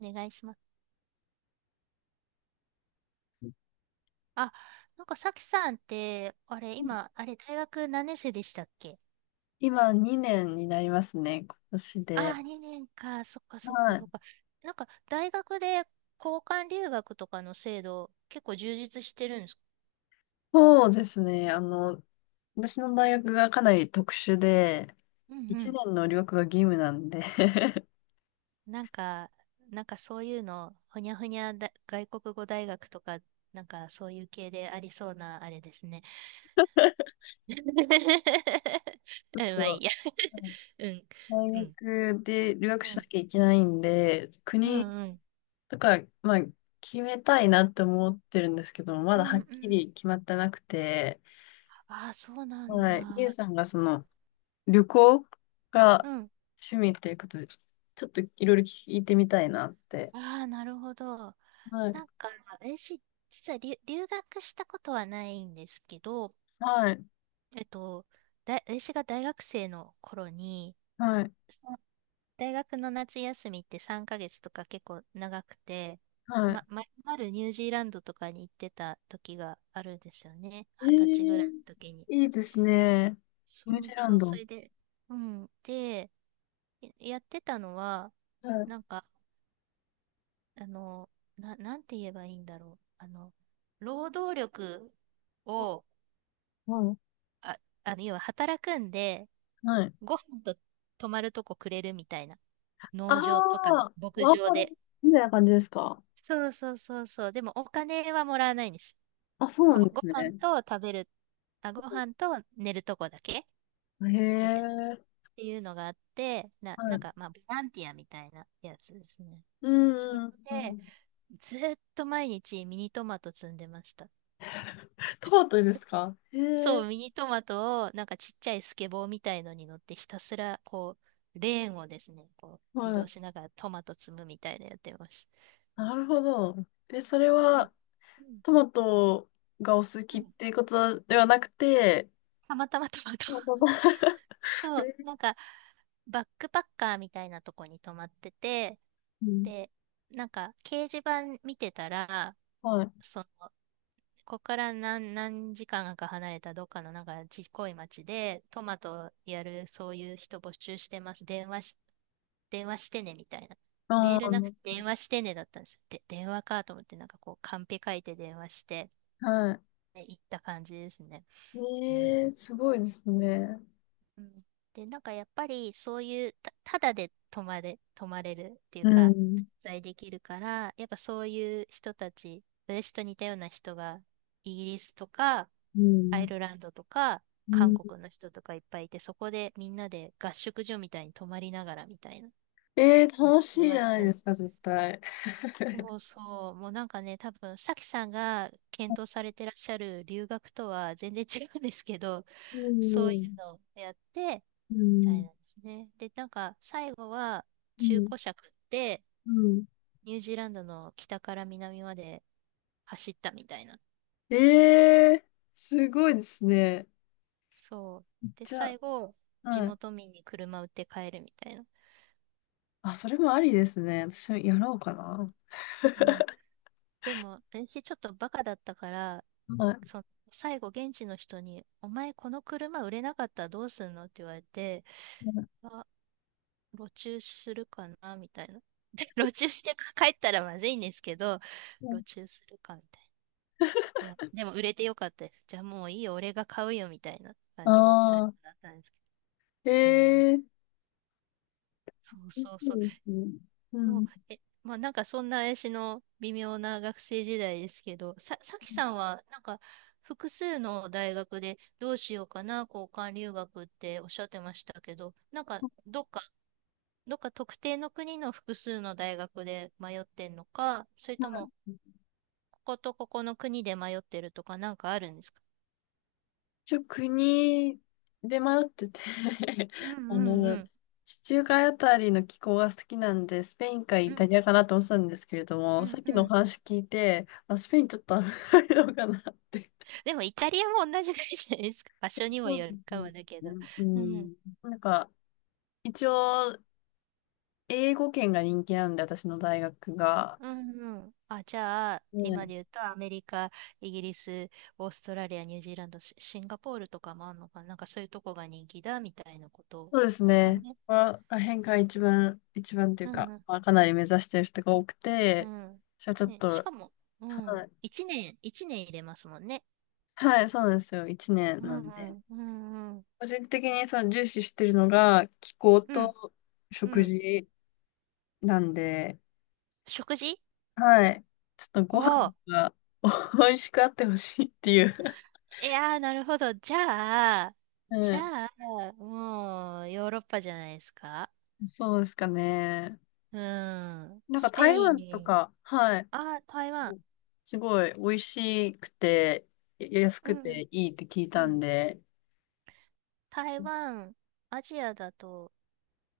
お願いします。あ、なんかさきさんって、今、大学何年生でしたっけ？今2年になりますね、今年あで。あ、2年か。そっかそっはかい。そっか。なんか、大学で交換留学とかの制度、結構充実してるんですか？そうですね。私の大学がかなり特殊で、うんう1ん。年の留学が義務なんで なんか、なんかそういうの、ほにゃほにゃだ、外国語大学とか、なんかそういう系でありそうな、あれですね。うん、ちょっと、まあいいや。はい、 うん、大うん。学で留学うしなん、きゃいけないんで、う国ん、うん。とか、まあ、決めたいなって思ってるんですけど、まうだん、はうっん。きり決まってなくて、ああ、そうなんはい。リエだ。さんが旅行がうん。趣味ということで、ちょっといろいろ聞いてみたいなって。ああ、なるほど。はない。んか、私、実は留学したことはないんですけど、はい。えっと、私が大学生の頃に、はい。さ大学の夏休みって3ヶ月とか結構長くて、はま、い。まるまるニュージーランドとかに行ってた時があるんですよね。え二十歳ぐらいのー、時に。いいですね。ニューそジうーラそンう、そド。れで、うん。で、やってたのは、はい。なんか、あの、なんて言えばいいんだろう。労働力を、はあ、要は働くんで、はい。ご飯と泊まるとこくれるみたいな。あ農場とかあ、牧ワー場ホリで。みたいな感じですか？そうそうそうそう。でもお金はもらわないんです。あ、そうなご、んでごす飯ね。と食べる、ご飯と寝るとこだけへみたいな。え。っていうのがあって、な、なはんい。か、まあ、ボランティアみたいなやつですね。うそれんうんうで、ん。ずっと毎日ミニトマト摘んでました。トマトですか？へそえ。う、ミニトマトを、なんかちっちゃいスケボーみたいのに乗ってひたすら、こう、レーンをですね、こう、移は動い。しながらトマト積むみたいなのやってました。なるほど。え、それそう。はうん。トマトがお好きうっん。ていうことではなくて、たまたまトマト。トマト が、そう、なんか、バックパッカーみたいなとこに泊まってて、うん、で、なんか、掲示板見てたら、はい。その、ここから何時間か離れたどっかのなんかちっこい町で、トマトやるそういう人募集してます。電話してねみたいな。メーあルあ、なくて電話してねだったんです。で、電話かと思ってなんかこうカンペ書いて電話して、はね行った感じですね。い。うんええ、すごいですね。うん。で、なんかやっぱりそういうただで泊まれるっていううか、ん。滞在できるから、やっぱそういう人たち、私と似たような人がイギリスとか、うアイん。ルランドとか、う韓ん、国の人とかいっぱいいて、そこでみんなで合宿所みたいに泊まりながらみたいな、やっ楽していじまゃしないたでね。すか、絶対。そうそう、もうなんかね、多分、さきさんが検討されてらっしゃる留学とは全然違うんですけど、うそういうん。のをやって、うみたいん。なんですね。で、なんか最後はう中ん。古車買ってうん、ニュージーランドの北から南まで走ったみたいな。えー、すごいですね。そう。で、じゃ最後、あ、地はい。元民に車売って帰るみたいな。あ、それもありですね。私もやろうかな。うん。でも、私ちょっとバカだったから、はい。その最後現地の人に、お前この車売れなかったらどうすんのって言われて、あ、路駐するかなみたいな。で、路駐して帰ったらまずいんですけど、路駐するかみたいな。いや、でも売れてよかったです。じゃあもういいよ、俺が買うよみたいな感じに最後ああなったんですけー、ど。うん、いそういでそうそう。すね。うもう、ん。まあなんかそんな私の微妙な学生時代ですけど、さきさんはなんか複数の大学でどうしようかな、交換留学っておっしゃってましたけど、なんかどっか、どっか特定の国の複数の大学で迷ってんのか、それともこことここの国で迷ってるとかなんかあるんですか？一応国で迷ってて うんうあんうの、ん。地中海あたりの気候が好きなんで、スペインかうイタんリアかなと思ってたんですけれどうも、さんっうきのおん。話聞いて、あ、スペインちょっと危ないのかなって。でもイタリアも同じぐらいじゃないですか。場所にもそうよでるすかね。もだけど。ううん。ん。なんか、一応、英語圏が人気なんで、私の大学が。うんうん。あ、じゃあ、今ね、で言うとアメリカ、イギリス、オーストラリア、ニュージーランド、シンガポールとかもあるのかな。なんかそういうとこが人気だみたいなことそうですですかね。そね。こら辺が一番、一番といううんか、うんまあ、かなり目指してる人が多くうて、ん。じゃあちょっね、しと、かも、うはん。い一年入れますもんね。はい、そうなんですよ。一年うなんんうで。んうんうん。個人的にその重視してるのが気候うんとう食ん。事なんで、食事。はい。ちょっとおご飯おー。が 美味しくあってほしいっていう、いやー、なるほど。じゃあ、はじい ゃあ、もう、ヨーロッパじゃないですか。そうですかね。うん。なんかスペ台湾とイン。か、はい。あ、台湾。すごい美味しくて、安うくん。ていいって聞いうたんん。で、台湾、アジアだと、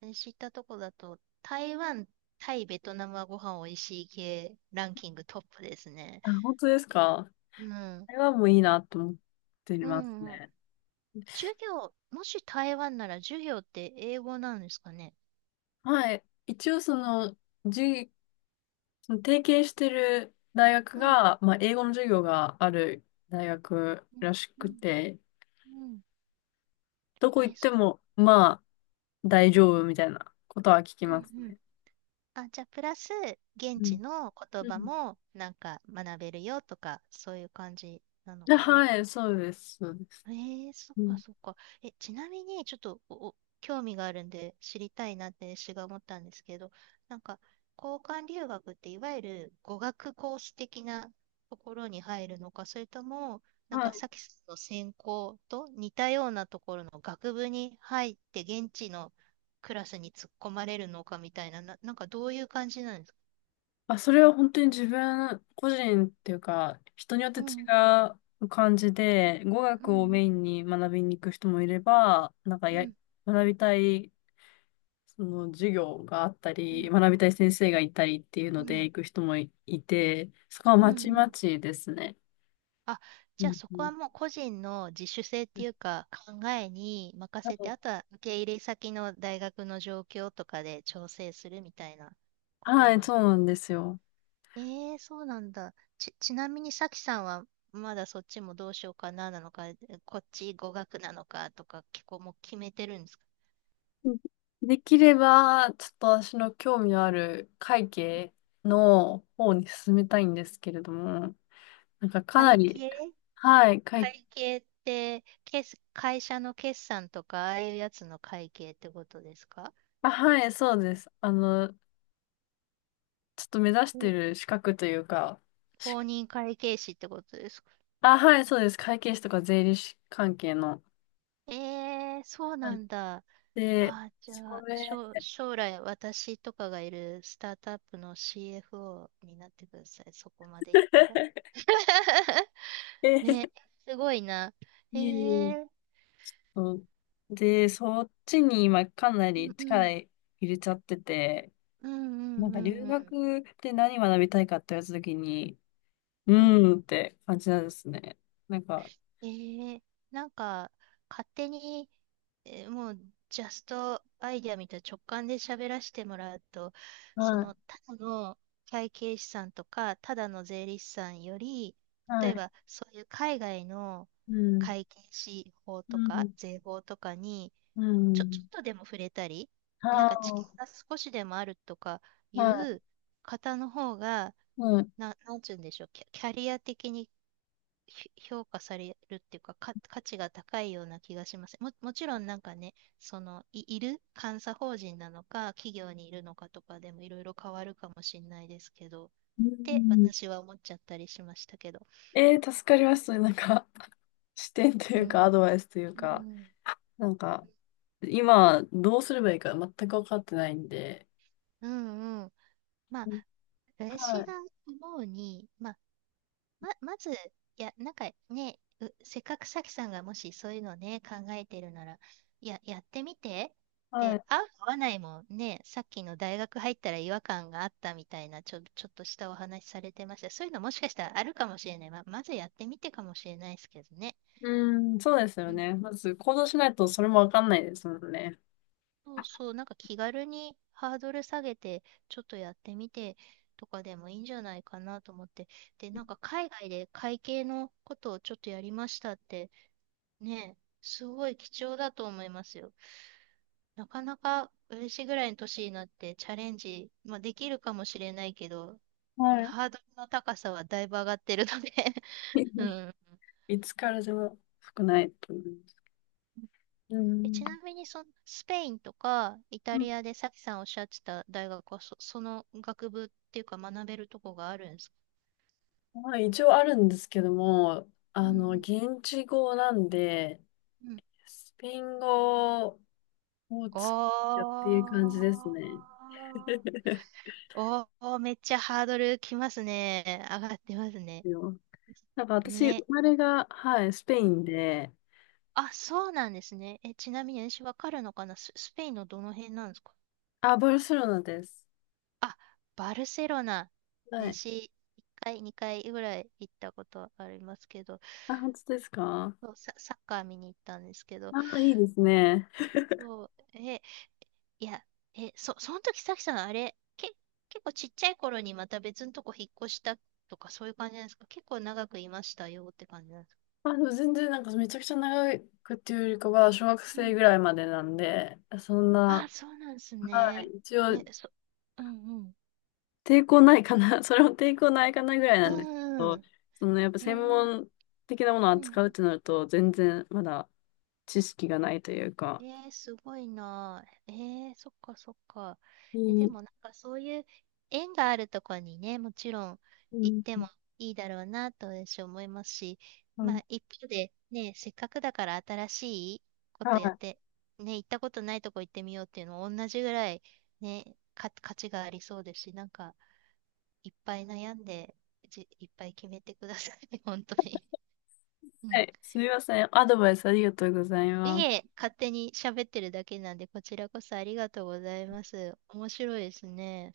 知ったとこだと、台湾、タイ、ベトナムはご飯おいしい系ランキングトップですね。あ、本当ですか？うん。台湾もいいなと思ってうますん、うん。ね。授業、もし台湾なら授業って英語なんですかね。はい。一応その、じゅうその提携してる大学うん。が、まあ、英語の授業がある大学うん。らしくうて、ん。うん。どこ行っそても、まあ、大丈夫みたいなことは聞きう。うますん。ね。あ、じゃあ、プラス、現う地ん。の言う葉ん。も、なんか、学べるよとか、そういう感じなのあ、かな？はい、そうです、そうです。そっうかん。そっか。ちなみに、ちょっと、お興味があるんで、知りたいなって私が思ったんですけど、なんか、交換留学って、いわゆる語学コース的なところに入るのか、それとも、なんまあ、か、さっきの専攻と似たようなところの学部に入って、現地のクラスに突っ込まれるのかみたいな、なんかどういう感じなんですか？まあ、それは本当に自分個人っていうか、人によってう違ん、う感じで、語う学をん、うん、メインに学びに行く人もいれば、なんかうん、学びたいその授業があったうり、ん、学びたい先生がいたりっていううのでん、行く人もいて、そこはうんまうちまん。ちですね。あ、うじゃあんそうこん。はもう個人の自主性っていうか考えに任なせのて、で、あとは受け入れ先の大学の状況とかで調整するみたいなことはい、なその。うなんですよ。ええそうなんだ。ちなみにさきさんはまだそっちもどうしようかななのか、こっち語学なのかとか結構もう決めてるんですか？うん、できれば、ちょっと私の興味のある会計の方に進めたいんですけれども、なんかかな会り、計。はい、会計って、会社の決算とか、ああいうやつの会計ってことですか？あ、はい、そうです。ちょっと目指しうてん。る資格というか、資公格認会計士ってことですか？あ、はい、そうです。会計士とか税理士関係の。えそうなんだ。で、じそゃあ、れ、将来私とかがいるスタートアップの CFO になってください。そこまでいったら。えね、えすごいな。ええー、と で、そっちに今かなりう力ん入れちゃってて、うん、うなんんうか留んうんうん。学で何学びたいかって言われたときに、ううん。ーんって感じなんですね。なんか、えー、なんか、勝手に、もう、ジャストアイデアみたいな直感で喋らせてもらうと、そはの、い、ただの会計士さんとか、ただの税理士さんより、は例えい、ば、そういう海外のうん、会計士法うとか、ん、税法とかに、うちょ、ちょっん、とでも触れたり、なんか知見はが少しでもあるとかいいはう方の方が、い、はい、なんちゅうんでしょう、キャリア的に評価されるっていうか、価値が高いような気がします。もちろんなんかね、その、いる監査法人なのか、企業にいるのかとかでもいろいろ変わるかもしれないですけど、っうてん。私は思っちゃったりしましたけど。助かります。なんか、視点とういうか、ん。アドバイスといううか、ん。なんか、今、どうすればいいか全く分かってないんで、うんうん。まあ、はい。私が思うに、まず、いや、なんかね、せっかくさきさんがもしそういうのね、考えてるなら、いや、やってみて。はで、い。合う合わないもね、さっきの大学入ったら違和感があったみたいな、ちょっとしたお話されてました。そういうのもしかしたらあるかもしれない。まずやってみてかもしれないですけどね。うん、そうですようん、ね。まず行動しないとそれもわかんないですもんね。そうそう、なんか気軽にハードル下げて、ちょっとやってみてとかでもいいんじゃないかなと思って。で、なんか海外で会計のことをちょっとやりましたって、ねえ、すごい貴重だと思いますよ。なかなか私ぐらいの年になってチャレンジ、まあ、できるかもしれないけど、はい。ハードルの高さはだいぶ上がってるので う ん。いつからでも少ないと思います。うん。ちなみにその、スペインとかイタうん、リアでさきさんおっしゃってた大学はその学部っていうか学べるとこがあるんですか？まあ、一応あるんですけども、うん現地語なんで、うん。うん。スペイン語をやっていう感じですね。あ ー、おー、めっちゃハードルきますね。上がってますね。よなんか私、ね。生まれが、はい、スペインで、あ、そうなんですね。ちなみに私わかるのかな、スペインのどの辺なんですか？あ、バルセロナです。あ、バルセロナ。はい。私、1回、2回ぐらい行ったことありますけど、あ、本当ですか？そう、サッカー見に行ったんですけど、あ、いいですね。そう、いや、その時さきさん、あれ、結構ちっちゃい頃にまた別のとこ引っ越したとか、そういう感じなんですか？結構長くいましたよって感じなんですか？あ、でも全然なんかめちゃくちゃ長くっていうよりかは、小学うん。生ぐらいまでなんで、そんな、あ、そうなんですはい、ね。一応え、そ、うんうん。抵抗ないかな、それも抵抗ないかなぐらいうなんですけんうど、ん。そのやっぱえ専ー門的なものをうんうん扱うってなると、全然まだ知識がないというか。すごいな。そっかそっか。いでいもなんかそういう縁があるとこにね、もちろんう行ってん、もいいだろうなと私思いますし、はまい。あ一方でね、せっかくだから新しいこはとやっい、て、ね、行ったことないとこ行ってみようっていうのも同じぐらいね、価値がありそうですし、なんかいっぱい悩んで、いっぱい決めてくださいね、本当に。うはん。い、すみません。アドバイスありがとうございいます。え、勝手に喋ってるだけなんで、こちらこそありがとうございます。面白いですね。